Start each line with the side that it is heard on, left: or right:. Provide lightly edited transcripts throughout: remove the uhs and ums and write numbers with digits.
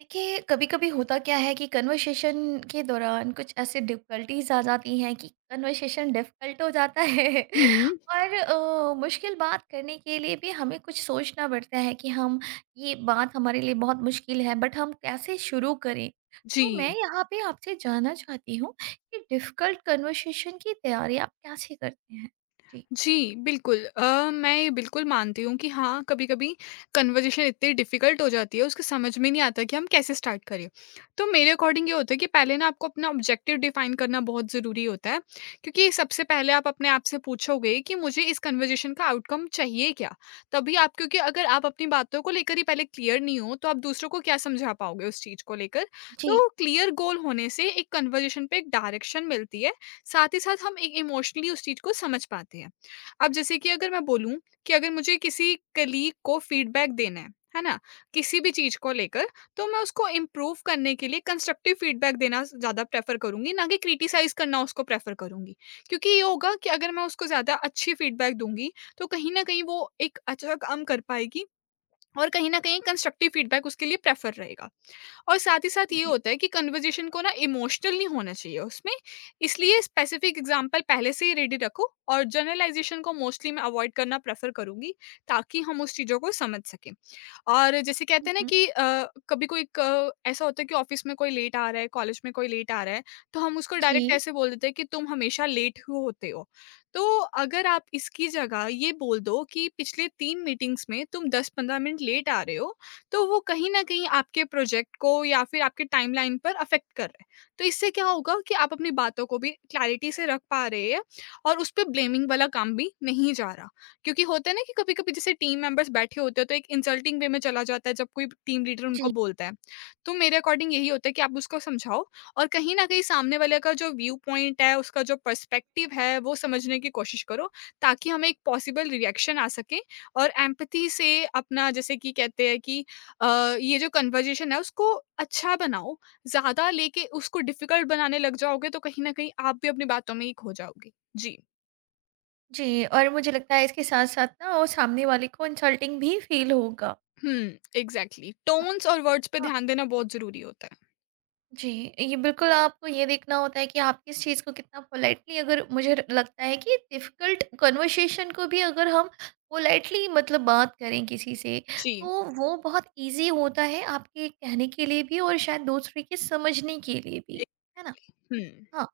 right: देखिए, कभी-कभी होता क्या है कि कन्वर्सेशन के दौरान कुछ ऐसे डिफ़िकल्टीज़ आ जाती हैं कि कन्वर्सेशन डिफ़िकल्ट हो जाता है।
left: हुँ,
right: और मुश्किल बात करने के लिए भी हमें कुछ सोचना पड़ता है कि हम ये बात हमारे लिए बहुत मुश्किल है, बट हम कैसे शुरू करें। तो मैं
left: जी।
right: यहाँ पे आपसे जानना चाहती हूँ कि डिफ़िकल्ट कन्वर्सेशन की तैयारी आप कैसे करते हैं? जी।
left: जी, बिल्कुल। मैं ये बिल्कुल मानती हूँ कि हाँ, कभी-कभी कन्वर्ज़ेशन इतनी डिफ़िकल्ट हो जाती है, उसको समझ में नहीं आता कि हम कैसे स्टार्ट करें। तो मेरे अकॉर्डिंग ये होता है कि पहले ना आपको अपना ऑब्जेक्टिव डिफ़ाइन करना बहुत ज़रूरी होता है, क्योंकि सबसे पहले आप अपने आप से पूछोगे कि मुझे इस कन्वर्ज़ेशन का आउटकम चाहिए क्या? तभी आप क्योंकि अगर आप अपनी बातों को लेकर ही पहले क्लियर नहीं हो, तो आप दूसरों को क्या समझा पाओगे उस चीज़ को लेकर?
right: जी,
left: तो क्लियर गोल होने से एक कन्वर्ज़ेशन पे एक डायरेक्शन मिलती है, साथ ही साथ हम एक इमोशनली उस चीज़ को समझ पाते हैं। अब जैसे कि अगर मैं बोलूँ कि अगर मुझे किसी कलीग को फीडबैक देना है ना? किसी भी चीज़ को लेकर, तो मैं उसको इम्प्रूव करने के लिए कंस्ट्रक्टिव फीडबैक देना ज़्यादा प्रेफ़र करूँगी, ना कि क्रिटिसाइज़ करना उसको प्रेफ़र करूँगी। क्योंकि ये होगा कि अगर मैं उसको ज़्यादा अच्छी फीडबैक दूँगी, तो कहीं न कहीं वो एक अच्छा काम कर पाएगी और कहीं न कहीं कंस्ट्रक्टिव फीडबैक उसके लिए प्रेफ़र रहेगा। और साथ ही साथ ये
right: जी।
left: होता है कि कन्वर्जेशन को ना इमोशनल नहीं होना चाहिए उसमें। इसलिए स्पेसिफिक एग्जांपल पहले से ही रेडी रखो और जनरलाइजेशन को मोस्टली मैं अवॉइड करना प्रेफर करूंगी ताकि हम उस चीज़ों को समझ सकें। और जैसे
right: हुँ,
left: कहते हैं ना
right: हुँ।
left: कि कभी कोई ऐसा होता है कि ऑफिस में कोई लेट आ रहा है, कॉलेज में कोई लेट आ रहा है, तो हम उसको डायरेक्ट
right: जी,
left: ऐसे बोल देते हैं कि तुम हमेशा लेट ही होते हो। तो अगर आप इसकी जगह ये बोल दो कि पिछले 3 मीटिंग्स में तुम 10-15 मिनट लेट आ रहे हो, तो वो कहीं न कहीं आपके प्रोजेक्ट को या फिर आपके टाइमलाइन पर अफ़ेक्ट कर रहा है। तो इससे क्या होगा कि आप अपनी बातों को भी क्लैरिटी से रख पा रहे हैं और उस पे ब्लेमिंग वाला काम भी नहीं जा रहा। क्योंकि होता है ना कि कभी-कभी जैसे टीम मेंबर्स बैठे होते हैं तो एक इंसल्टिंग वे में चला जाता है जब कोई टीम लीडर उनको
right: जी।
left: बोलता है। तो मेरे अकॉर्डिंग यही होता है कि आप उसको समझाओ और कहीं न कहीं सामने वाले का जो व्यू पॉइंट है, उसका जो पर्सपेक्टिव है वो समझने की कोशिश करो, ताकि हमें एक पॉसिबल रिएक्शन आ सके। और एम्पैथी से अपना जैसे कि कहते हैं कि ये जो कन्वर्जेशन है उसको अच्छा बनाओ, ज़्यादा लेके उसको डिफ़िकल्ट बनाने लग जाओगे तो कहीं न कहीं आप भी अपनी बातों में ही खो जाओगे। जी।
right: जी, और मुझे लगता है इसके साथ-साथ ना, वो सामने वाले को इंसल्टिंग भी फ़ील होगा।
left: हुँ, एग्ज़ैक्टली
right: है ना?
left: टोन्स और वर्ड्स पे
right: हाँ।
left: ध्यान देना बहुत ज़रूरी होता है।
right: जी, ये बिल्कुल आपको ये देखना होता है कि आप किस चीज़ को कितना पोलाइटली, अगर मुझे र लगता है कि डिफ़िकल्ट कन्वर्सेशन को भी अगर हम पोलाइटली मतलब बात करें किसी से,
left: जी।
right: तो वो बहुत ईज़ी होता है आपके कहने के लिए भी और शायद दूसरे के समझने के लिए भी।
left: ए
right: है ना?
left: हुँ,
right: हाँ।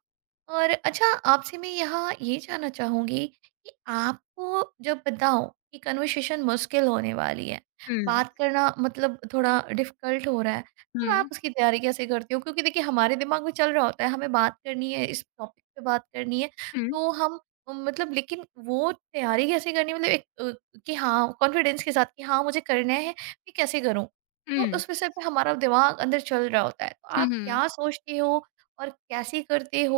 right: और अच्छा, आपसे मैं यहाँ ये जानना चाहूँगी कि आपको जब बताओ कि कन्वर्सेशन मुश्किल होने वाली है,
left: हुँ,
right: बात करना मतलब थोड़ा डिफ़िकल्ट हो रहा है, तब आप
left: हुँ,
right: उसकी तैयारी कैसे करती हो? क्योंकि देखिए, हमारे दिमाग में चल रहा होता है हमें बात करनी है, इस टॉपिक पे बात करनी है,
left: हुँ,
right: तो हम मतलब लेकिन वो तैयारी कैसे करनी है, मतलब एक कि हाँ, कॉन्फिडेंस के साथ कि हाँ, मुझे करना है, मैं कैसे करूँ? तो
left: हुँ,
right: उस विषय पे हमारा दिमाग अंदर चल रहा होता है। तो आप
left: हुँ,
right: क्या सोचते हो और कैसे करते हो?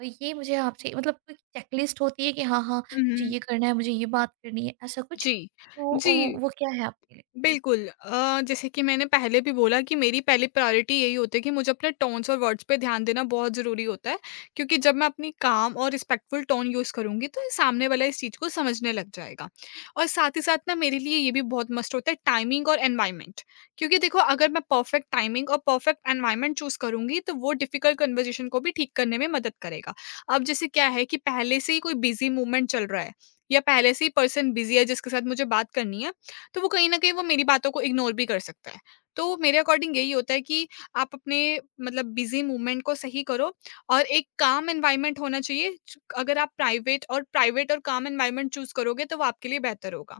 right: और ये मुझे आपसे, मतलब कोई चेकलिस्ट होती है कि हाँ, हाँ,
left: हुँ,
right: मुझे
left: हुँ,
right: ये करना है, मुझे ये बात करनी है, ऐसा कुछ?
left: जी,
right: तो
left: जी।
right: वो क्या है आपके लिए? जी,
left: बिल्कुल। जैसे कि मैंने पहले भी बोला कि मेरी पहली प्रायोरिटी यही होती है कि मुझे अपने टोन्स और वर्ड्स पे ध्यान देना बहुत ज़रूरी होता है, क्योंकि जब मैं अपनी काम और रिस्पेक्टफुल टोन यूज़ करूँगी, तो ये सामने वाला इस चीज़ को समझने लग जाएगा। और साथ ही साथ ना मेरे लिए ये भी बहुत मस्ट होता है टाइमिंग और एनवायरनमेंट, क्योंकि देखो अगर मैं परफेक्ट टाइमिंग और परफेक्ट एनवायरनमेंट चूज़ करूँगी, तो वो डिफ़िकल्ट कन्वर्सेशन को भी ठीक करने में मदद करेगा। अब जैसे क्या है कि पहले से ही कोई बिज़ी मूवमेंट चल रहा है या पहले से ही पर्सन बिज़ी है जिसके साथ मुझे बात करनी है, तो वो कहीं न कहीं वो मेरी बातों को इग्नोर भी कर सकता है। तो मेरे अकॉर्डिंग यही होता है कि आप अपने मतलब बिज़ी मूवमेंट को सही करो और एक काम एनवायरनमेंट होना चाहिए। च अगर आप प्राइवेट और काम एनवायरनमेंट चूज़ करोगे तो वो आपके लिए बेहतर होगा।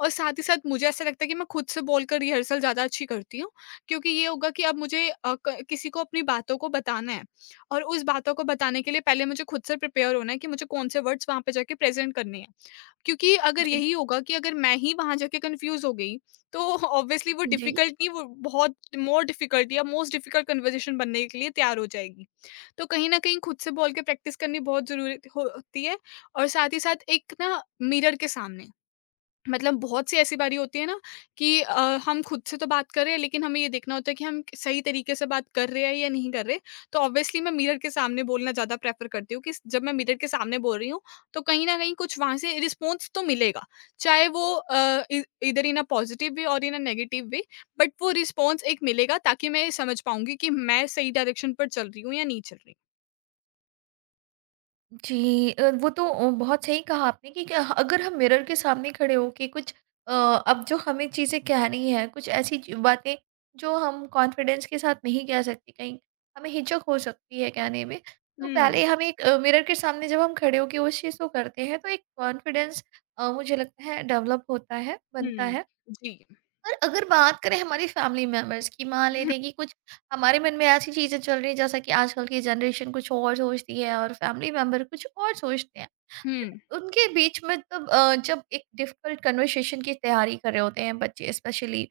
left: और साथ ही साथ मुझे ऐसा लगता है कि मैं खुद से बोलकर रिहर्सल ज़्यादा अच्छी करती हूँ, क्योंकि ये होगा कि अब मुझे अ, क किसी को अपनी बातों को बताना है और उस बातों को बताने के लिए पहले मुझे खुद से प्रिपेयर होना है कि मुझे कौन-से वर्ड्स वहाँ पे जाके प्रेज़ेंट करने हैं। क्योंकि अगर
right: जी,
left: यही होगा कि अगर मैं ही वहाँ जाके कन्फ्यूज़ हो गई, तो ऑब्वियसली वो
right: जी।
left: डिफ़िकल्ट नहीं वो बहुत मोर डिफ़िकल्ट या मोस्ट डिफ़िकल्ट कन्वर्सेशन बनने के लिए तैयार हो जाएगी। तो कहीं न कहीं खुद से बोल के प्रैक्टिस करनी बहुत ज़रूरी हो होती है। और साथ ही साथ एक ना मिरर के सामने मतलब बहुत सी ऐसी बारी होती है ना कि हम खुद से तो बात कर रहे हैं लेकिन हमें ये देखना होता है कि हम सही तरीके से बात कर रहे हैं या नहीं कर रहे। तो ऑब्वियसली मैं मिरर के सामने बोलना ज़्यादा प्रेफर करती हूँ कि जब मैं मिरर के सामने बोल रही हूँ तो कहीं ना कहीं कुछ वहाँ से रिस्पॉन्स तो मिलेगा, चाहे वो इधर इन अ पॉजिटिव वे और in a negative way, but वो रिस्पॉन्स एक मिलेगा ताकि मैं समझ पाऊंगी कि मैं सही डायरेक्शन पर चल रही हूँ या नहीं चल रही हूँ।
right: जी, वो तो बहुत सही कहा आपने कि क्या, अगर हम मिरर के सामने खड़े होके कुछ अब जो हमें चीज़ें कहनी है, कुछ ऐसी च बातें जो हम कॉन्फिडेंस के साथ नहीं कह सकते, कहीं हमें हिचक हो सकती है कहने में, तो
left: हम्म।
right: पहले हमें एक मिरर के सामने जब हम खड़े होके उस चीज़ को करते हैं, तो एक कॉन्फिडेंस मुझे लगता है डेवलप होता है, बनता है।
left: हम्म। जी।
right: और अगर बात करें हमारी फैमिली मेंबर्स की, मान लेते
left: हम्म।
right: हैं कि कुछ हमारे मन में ऐसी चीज़ें चल रही हैं, जैसा कि आजकल की जनरेशन कुछ और सोचती है और फैमिली मेंबर कुछ और सोचते हैं।
left: हम्म।
right: उनके बीच में तब जब एक डिफिकल्ट कन्वर्सेशन की तैयारी कर रहे होते हैं बच्चे, स्पेशली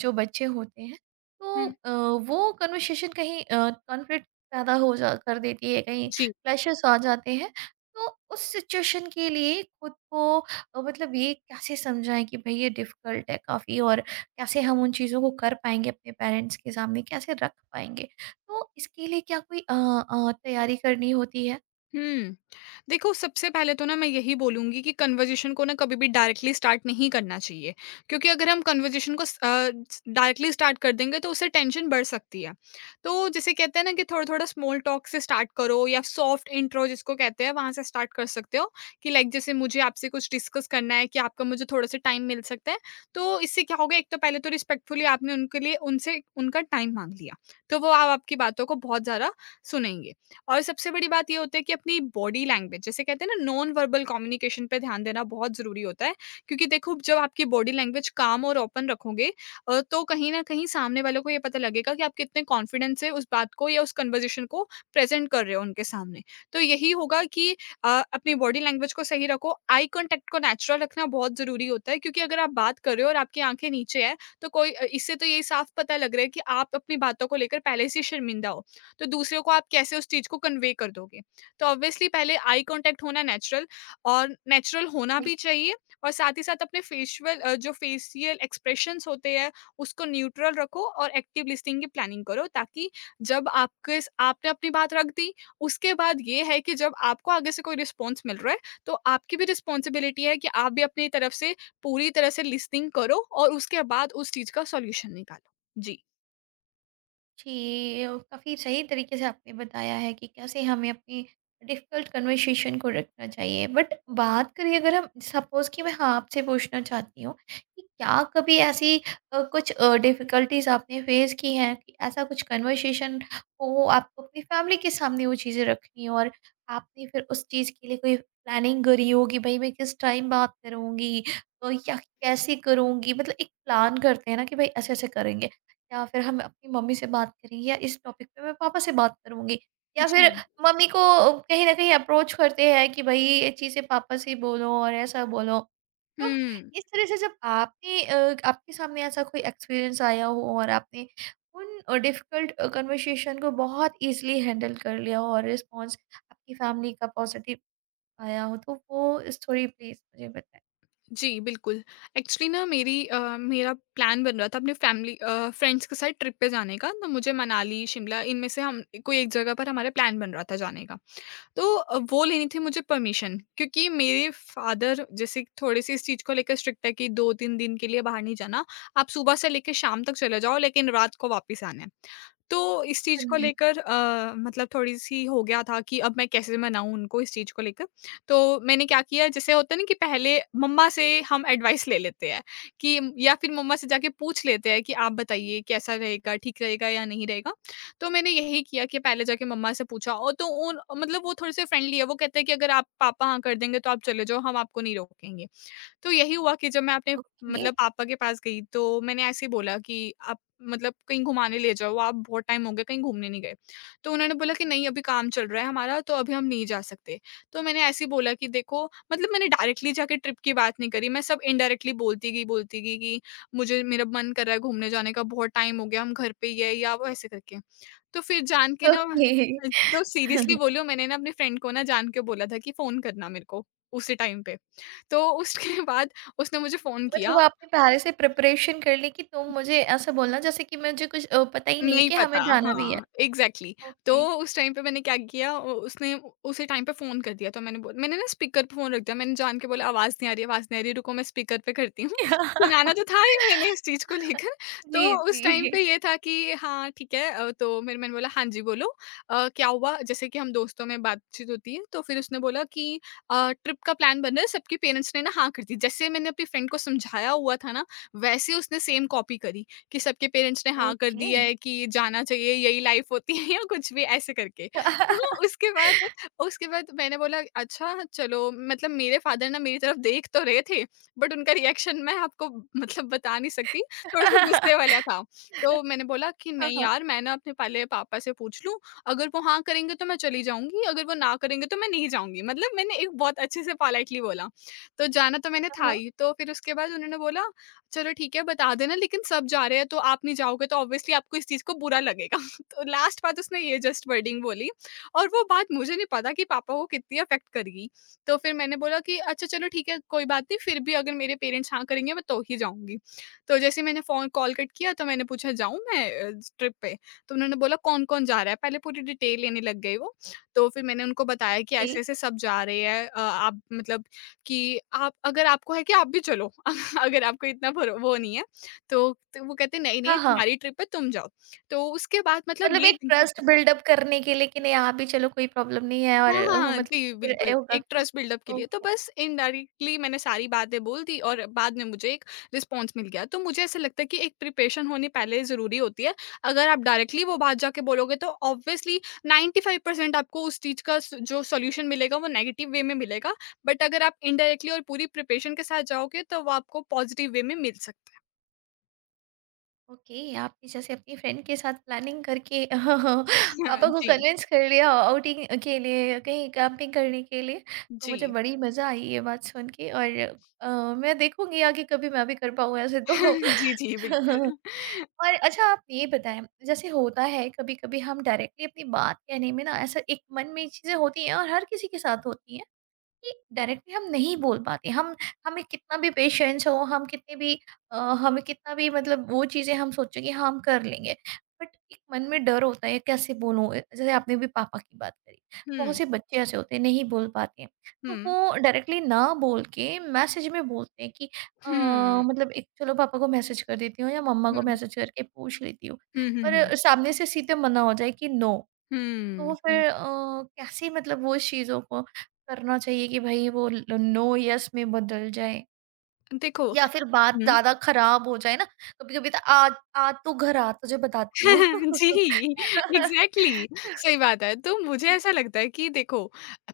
right: जो बच्चे होते हैं, तो
left: हम्म,
right: वो कन्वर्सेशन कहीं कॉन्फ्लिक्ट पैदा हो जा कर देती है, कहीं
left: जी।
right: क्लैशेस आ जाते हैं। तो उस सिचुएशन के लिए खुद को मतलब ये कैसे समझाएं कि भाई ये डिफिकल्ट है काफ़ी, और कैसे हम उन चीज़ों को कर पाएंगे, अपने पेरेंट्स के सामने कैसे रख पाएंगे? तो इसके लिए क्या कोई तैयारी करनी होती है?
left: हम्म। देखो, सबसे पहले तो ना मैं यही बोलूँगी कि कन्वर्ज़ेशन को ना कभी भी डायरेक्टली स्टार्ट नहीं करना चाहिए। क्योंकि अगर हम कन्वर्ज़ेशन को स अ, स डायरेक्टली स्टार्ट कर देंगे तो उससे टेंशन बढ़ सकती है। तो जिसे कहते हैं ना कि थोड़ा-थोड़ा स्मॉल टॉक से स्टार्ट करो या सॉफ्ट इंट्रो जिसको कहते हैं वहाँ से स्टार्ट कर सकते हो कि लाइक जैसे मुझे आपसे कुछ डिस्कस करना है कि आपका मुझे थोड़ा-सा टाइम मिल सकता है। तो इससे क्या होगा, एक तो पहले तो रिस्पेक्टफुली आपने उनके लिए उनसे उनका टाइम माँग लिया। तो वो अब आपकी बातों को बहुत ज़्यादा सुनेंगे। और सबसे बड़ी बात ये होती है कि अपनी बॉडी लैंग्वेज जैसे कहते हैं ना नॉन वर्बल कम्युनिकेशन पे ध्यान देना बहुत ज़रूरी होता है, क्योंकि देखो जब आपकी बॉडी लैंग्वेज काम और ओपन रखोगे, तो कहीं ना कहीं सामने वालों को ये पता लगेगा कि आप कितने कॉन्फिडेंस से उस बात को या उस कन्वर्जेशन को प्रेजेंट कर रहे हो उनके सामने। तो यही होगा कि अ, अपनी बॉडी लैंग्वेज को सही रखो, आई कॉन्टेक्ट को नेचुरल रखना बहुत ज़रूरी होता है, क्योंकि अगर आप बात कर रहे हो और आपकी आंखें नीचे है तो कोई इससे तो यही साफ पता लग रहा है कि आप अपनी बातों को लेकर पहले से ही शर्मिंदा हो। तो दूसरे को आप कैसे उस चीज़ को कन्वे कर दोगे? तो ऑब्वियसली पहले आई कॉन्टैक्ट होना नेचुरल और नेचुरल होना भी चाहिए। और साथ ही साथ अपने जो फेशियल एक्सप्रेशंस होते हैं, उसको न्यूट्रल रखो और एक्टिव लिसनिंग की प्लानिंग करो, ताकि जब आपके स आपने अपनी बात रख दी, उसके बाद ये है कि जब आपको आगे से कोई रिस्पॉन्स मिल रहा है, तो आपकी भी रिस्पॉन्सिबिलिटी है कि आप भी अपनी तरफ से पूरी तरह से लिसनिंग करो और उसके बाद उस चीज़ का सॉल्यूशन निकालो। जी।
right: जी, काफ़ी सही तरीके से आपने बताया है कि कैसे हमें अपनी डिफ़िकल्ट कन्वर्सेशन को रखना चाहिए। बट बात करें, अगर हम सपोज़ कि मैं, हाँ, आपसे पूछना चाहती हूँ कि क्या कभी ऐसी कुछ डिफ़िकल्टीज़ आपने फ़ेस की हैं कि ऐसा कुछ कन्वर्सेशन हो, आपको अपनी फ़ैमिली के सामने वो चीज़ें रखनी हो और आपने फिर उस चीज़ के लिए कोई प्लानिंग करी हो कि भई मैं किस टाइम बात करूँगी, या कैसे करूँगी? मतलब एक प्लान करते हैं ना कि भई ऐसे-ऐसे करेंगे। या फिर हम अपनी मम्मी से बात करेंगे, या इस टॉपिक पे मैं पापा से बात करूँगी। या
left: जी।
right: फिर मम्मी को कहीं न कहीं अप्रोच करते हैं कि भई ये चीज़ें पापा से बोलो और ऐसा बोलो। तो
left: हुँ।
right: इस तरह से जब आपने आपके सामने ऐसा कोई एक्सपीरियंस आया हो और आपने उन डिफ़िकल्ट कन्वर्सेशन को बहुत ईज़िली हैंडल कर लिया हो और रिस्पॉन्स आपकी फैमिली का पॉज़िटिव आया हो, तो वो स्टोरी प्लीज़ मुझे बताएँ?
left: जी, बिल्कुल। एक्चुअली ना मेरा प्लान बन रहा था अपनी फ्रेंड्स के साथ ट्रिप पे जाने का। तो मुझे मनाली, शिमला इनमें से हम कोई एक जगह पर हमारा प्लान बन रहा था जाने का। तो वो लेनी थी मुझे परमिशन, क्योंकि मेरे फादर जैसे थोड़े से इस चीज़ को लेकर स्ट्रिक्ट है कि 2-3 दिन के लिए बाहर नहीं जाना। आप सुबह से लेके शाम तक चले जाओ लेकिन रात को वापस आना है। तो इस चीज़
right: हाँ
left: को
right: जी।
left: लेकर मतलब थोड़ी-सी हो गया था कि अब मैं कैसे मनाऊँ उनको इस चीज़ को लेकर। तो मैंने क्या किया, जैसे होता है ना कि पहले मम्मा से हम एडवाइस ले लेते हैं कि या फिर मम्मा से जाके पूछ लेते हैं कि आप बताइए कैसा रहेगा, ठीक रहेगा या नहीं रहेगा? तो मैंने यही किया कि पहले जाके मम्मा से पूछा। और तो उन मतलब वो थोड़े से फ्रेंडली है। वो कहते हैं कि अगर आप पापा हाँ कर देंगे तो आप चले जाओ, हम आपको नहीं रोकेंगे। तो यही हुआ कि जब मैं अपने
right: ओके,
left: मतलब पापा के पास गई, तो मैंने ऐसे ही बोला कि आप मतलब कहीं घुमाने ले जाओ आप, बहुत टाइम हो गया कहीं घूमने नहीं गए। तो उन्होंने बोला कि नहीं, अभी काम चल रहा है हमारा, तो अभी हम नहीं जा सकते। तो मैंने ऐसे ही बोला कि देखो, मतलब मैंने डायरेक्टली जाके ट्रिप की बात नहीं करी, मैं सब इनडायरेक्टली बोलती गई कि मुझे, मेरा मन कर रहा है घूमने जाने का, बहुत टाइम हो गया, हम घर पे ही है, या वो ऐसे करके। तो फिर जान के ना,
right: ओके।
left: तो सीरियसली बोलियो, मैंने ना अपने फ्रेंड को ना जान के बोला था कि फोन करना मेरे को उसी टाइम पे। तो उसके बाद उसने मुझे फ़ोन किया।
right: मतलब आपने पहले से प्रिपरेशन कर ली कि तुम मुझे ऐसा बोलना, जैसे कि मुझे कुछ पता ही नहीं है
left: नहीं
right: कि हमें
left: पता,
right: जाना भी है।
left: हाँ, एग्ज़ैक्टली। तो
right: ओके।
left: उस टाइम पे मैंने क्या किया, उसी टाइम पे फ़ोन कर दिया, तो मैंने ना स्पीकर पे फ़ोन रख दिया, मैंने जान के बोला आवाज़ नहीं आ रही, आवाज़ नहीं आ रही, रुको मैं स्पीकर पे करती हूँ। सुनाना तो था ही मैंने इस चीज़ को लेकर। तो
right: जी,
left: उस टाइम
right: जी।
left: पे ये था कि हाँ, ठीक है। तो मेरे मैंने बोला हाँ जी, बोलो, क्या हुआ? जैसे कि हम दोस्तों में बातचीत होती है। तो फिर उसने बोला कि ट्रिप का प्लान बन रहा है, सबके पेरेंट्स ने ना हाँ कर दी। जैसे मैंने अपनी फ्रेंड को समझाया हुआ था ना, वैसे उसने सेम कॉपी करी। कि सबके पेरेंट्स ने हाँ कर
right: ओके।
left: दिया है कि जाना चाहिए, यही लाइफ होती है, या कुछ भी ऐसे करके। तो उसके बाद, मैंने बोला अच्छा चलो। मतलब मेरे फादर ना मेरी तरफ देख तो रहे थे, बट उनका रिएक्शन मैं आपको मतलब बता नहीं सकती, थोड़ा-सा गुस्से वाला था। तो मैंने बोला कि
right: हाँ,
left: नहीं
right: हाँ।
left: यार, मैं ना अपने पहले पापा से पूछ लूँ, अगर वो हाँ करेंगे तो मैं चली जाऊँगी, अगर वो ना करेंगे तो मैं नहीं जाऊँगी। मतलब मैंने एक बहुत अच्छे से पोलाइटली बोला। तो जाना तो मैंने
right: हाँ,
left: था
right: हाँ।
left: ही। तो फिर उसके बाद उन्होंने बोला चलो ठीक है, बता देना, लेकिन सब जा रहे हैं तो आप नहीं जाओगे तो ऑब्वियसली आपको इस चीज़ को बुरा लगेगा। तो लास्ट बात उसने ये जस्ट वर्डिंग बोली, और वो बात मुझे नहीं पता कि पापा को कितनी अफ़ेक्ट करेगी। तो फिर मैंने बोला कि अच्छा चलो ठीक है, कोई बात नहीं, फिर भी अगर मेरे पेरेंट्स हाँ करेंगे मैं तो ही जाऊँगी। तो जैसे ही मैंने फ़ोन कॉल कट किया, तो मैंने पूछा, जाऊँ मैं ट्रिप पे? तो उन्होंने बोला कौन-कौन जा रहा है? पहले पूरी डिटेल लेने लग गए वो। तो फिर मैंने उनको बताया कि
right: ओके।
left: ऐसे-ऐसे सब जा रहे हैं। आप मतलब, कि आप, अगर आपको है कि आप भी चलो, अगर आपको इतना भरो वो नहीं है। तो वो कहते हैं
right: हाँ,
left: नहीं-नहीं,
right: हाँ।
left: तुम्हारी ट्रिप है, तुम जाओ। तो उसके बाद मतलब
right: मतलब
left: ये,
right: एक ट्रस्ट बिल्डअप करने के लिए कि नहीं, आप भी चलो, कोई प्रॉब्लम नहीं है, और
left: हाँ, हाँ, हाँ।
right: मतलब
left: जी,
right: कि फिर ये
left: बिल्कुल,
right: होगा
left: एक
right: कि,
left: ट्रस्ट बिल्डअप के लिए। तो
right: ओके।
left: बस इनडायरेक्टली मैंने सारी बातें बोल दी, और बाद में मुझे एक रिस्पॉन्स मिल गया। तो मुझे ऐसा लगता है कि एक प्रिपरेशन होनी पहले ज़रूरी होती है। अगर आप डायरेक्टली वो बात जाके बोलोगे तो ऑब्वियसली 95% आपको उस चीज़ का स जो सॉल्यूशन मिलेगा वो नेगेटिव वे में मिलेगा। बट अगर आप इनडायरेक्टली और पूरी प्रिपरेशन के साथ जाओगे तो वो आपको पॉजिटिव वे में मिल सकता
right: ओके, आपने जैसे अपनी फ्रेंड के साथ प्लानिंग करके
left: है। हाँ,
right: पापा को
left: जी,
right: कन्विंस कर लिया आउटिंग के लिए, कहीं कैंपिंग करने के लिए। तो
left: जी।
right: मुझे बड़ी मज़ा आई ये बात सुन के, और अ, मैं देखूंगी आगे कभी मैं भी कर पाऊँ ऐसे, तो
left: जी, जी, बिल्कुल।
right: और अच्छा, आप ये बताएं, जैसे होता है कभी कभी हम डायरेक्टली अपनी बात कहने में ना, ऐसा एक मन में चीज़ें होती हैं, और हर किसी के साथ होती हैं कि डायरेक्टली हम नहीं बोल पाते, हम हमें कितना भी पेशेंस हो, हम कितने भी अ, हमें कितना भी, मतलब वो चीज़ें हम सोचें कि हाँ, हम कर लेंगे, बट एक मन में डर होता है कैसे बोलूँ। जैसे आपने भी पापा की बात करी, बहुत
left: हुँ,
right: से बच्चे ऐसे होते हैं, नहीं बोल पाते हैं, तो
left: हुँ,
right: वो डायरेक्टली ना बोल के मैसेज में बोलते हैं कि अ,
left: हुँ, हुँ।
right: मतलब, एक चलो पापा को मैसेज कर देती हूँ, या मम्मा को मैसेज करके पूछ लेती हूँ,
left: हुँ, हुँ, हुँ।
right: पर सामने से सीधे मना हो जाए कि नो। तो
left: हुँ, हुँ।
right: फिर कैसे, मतलब वो उस चीज़ों को करना चाहिए कि भई वो ल नो यस में बदल जाए?
left: देखो।
right: या फिर बात
left: हुँ,
right: ज़्यादा ख़राब हो जाए ना, कभी-कभी तो, "आज आज तू घर आ, तुझे बताती हूँ।"
left: जी, एग्ज़ैक्टली, सही बात है। तो मुझे ऐसा लगता है कि देखो,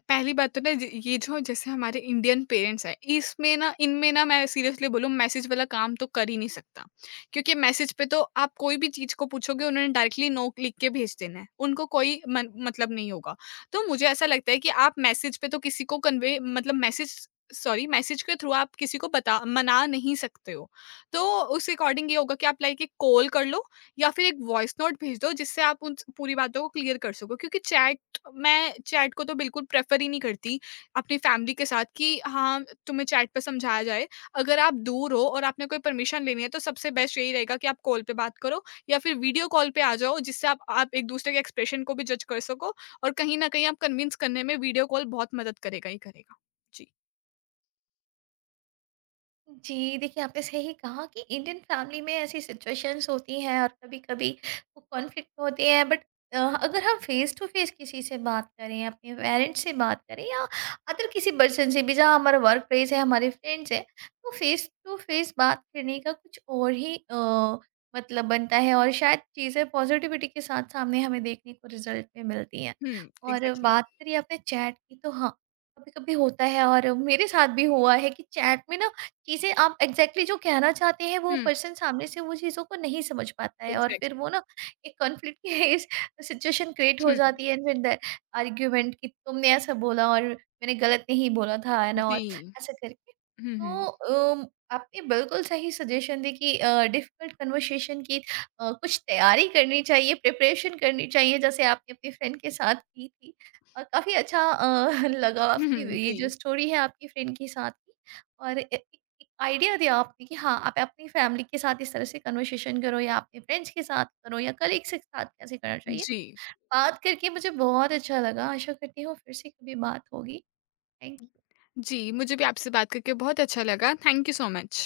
left: पहली बात तो ना, ज ये जो जैसे हमारे इंडियन पेरेंट्स हैं, इसमें ना इनमें ना, मैं सीरियसली बोलूँ, मैसेज वाला काम तो कर ही नहीं सकता। क्योंकि मैसेज पे तो आप कोई भी चीज़ को पूछोगे, उन्होंने डायरेक्टली नो लिख के भेज देना है। उनको कोई मन मतलब नहीं होगा। तो मुझे ऐसा लगता है कि आप मैसेज पे तो किसी को कन्वे मतलब मैसेज सॉरी मैसेज के थ्रू आप किसी को बता मना नहीं सकते हो। तो उस अकॉर्डिंग ये होगा कि आप लाइक एक कॉल कर लो, या फिर एक वॉइस नोट भेज दो, जिससे आप उन पूरी बातों को क्लियर कर सको। क्योंकि चैट, मैं चैट को तो बिल्कुल प्रेफर ही नहीं करती अपनी फैमिली के साथ कि हाँ तुम्हें चैट पे समझाया जाए। अगर आप दूर हो और आपने कोई परमिशन लेनी है, तो सबसे बेस्ट यही रहेगा कि आप कॉल पे बात करो, या फिर वीडियो कॉल पे आ जाओ, जिससे आप एक दूसरे के एक्सप्रेशन को भी जज कर सको। और कहीं ना कहीं आप कन्विंस करने में वीडियो कॉल बहुत मदद करेगा ही करेगा। जी।
right: जी, देखिए, आपने सही कहा कि इंडियन फैमिली में ऐसी सिचुएशंस होती हैं और कभी-कभी वो कॉन्फ्लिक्ट होते हैं, बट अगर हम फेस टू फेस किसी से बात करें, अपने पेरेंट्स से बात करें या अदर किसी पर्सन से भी जहाँ हमारा वर्क प्लेस है, हमारे फ्रेंड्स हैं, तो फेस टू फेस बात करने का कुछ और ही मतलब बनता है, और शायद चीज़ें पॉजिटिविटी के साथ सामने हमें देखने को रिजल्ट में मिलती हैं।
left: हम्म,
right: और
left: एग्जैक्टली।
right: बात करिए आपने चैट की, तो हाँ, कभी-कभी होता है, और मेरे साथ भी हुआ है कि चैट में ना, चीज़ें आप एग्ज़ैक्टली जो कहना चाहते हैं वो
left: हम्म,
right: पर्सन सामने से वो चीज़ों को नहीं समझ पाता है, और फिर
left: एग्जैक्टली।
right: वो ना, एक कॉन्फ्लिक्ट की इस सिचुएशन क्रिएट हो
left: हम्म।
right: जाती है, एंड फिर द आर्ग्यूमेंट कि तुमने ऐसा बोला, और मैंने गलत नहीं बोला था, है ना? और
left: जी।
right: ऐसा करके
left: हम्म।
right: तो
left: हम्म।
right: आपने बिल्कुल सही सजेशन दी कि डिफिकल्ट कन्वर्सेशन की कुछ तैयारी करनी चाहिए, प्रिपरेशन करनी चाहिए, जैसे आपने अपनी फ्रेंड के साथ की थी। और काफ़ी अच्छा लगा आपकी ये
left: जी।
right: जो स्टोरी है आपकी फ्रेंड के साथ की। और एक आइडिया दिया आपने कि हाँ, आप अपनी फैमिली के साथ इस तरह से कन्वर्सेशन करो, या अपने फ्रेंड्स के साथ करो, या कलीग्स के साथ कैसे करना चाहिए।
left: जी।
right: बात करके मुझे बहुत अच्छा लगा। आशा करती हूँ फिर से कभी बात होगी। Thank you.
left: जी, मुझे भी आपसे बात करके बहुत अच्छा लगा। Thank you so much.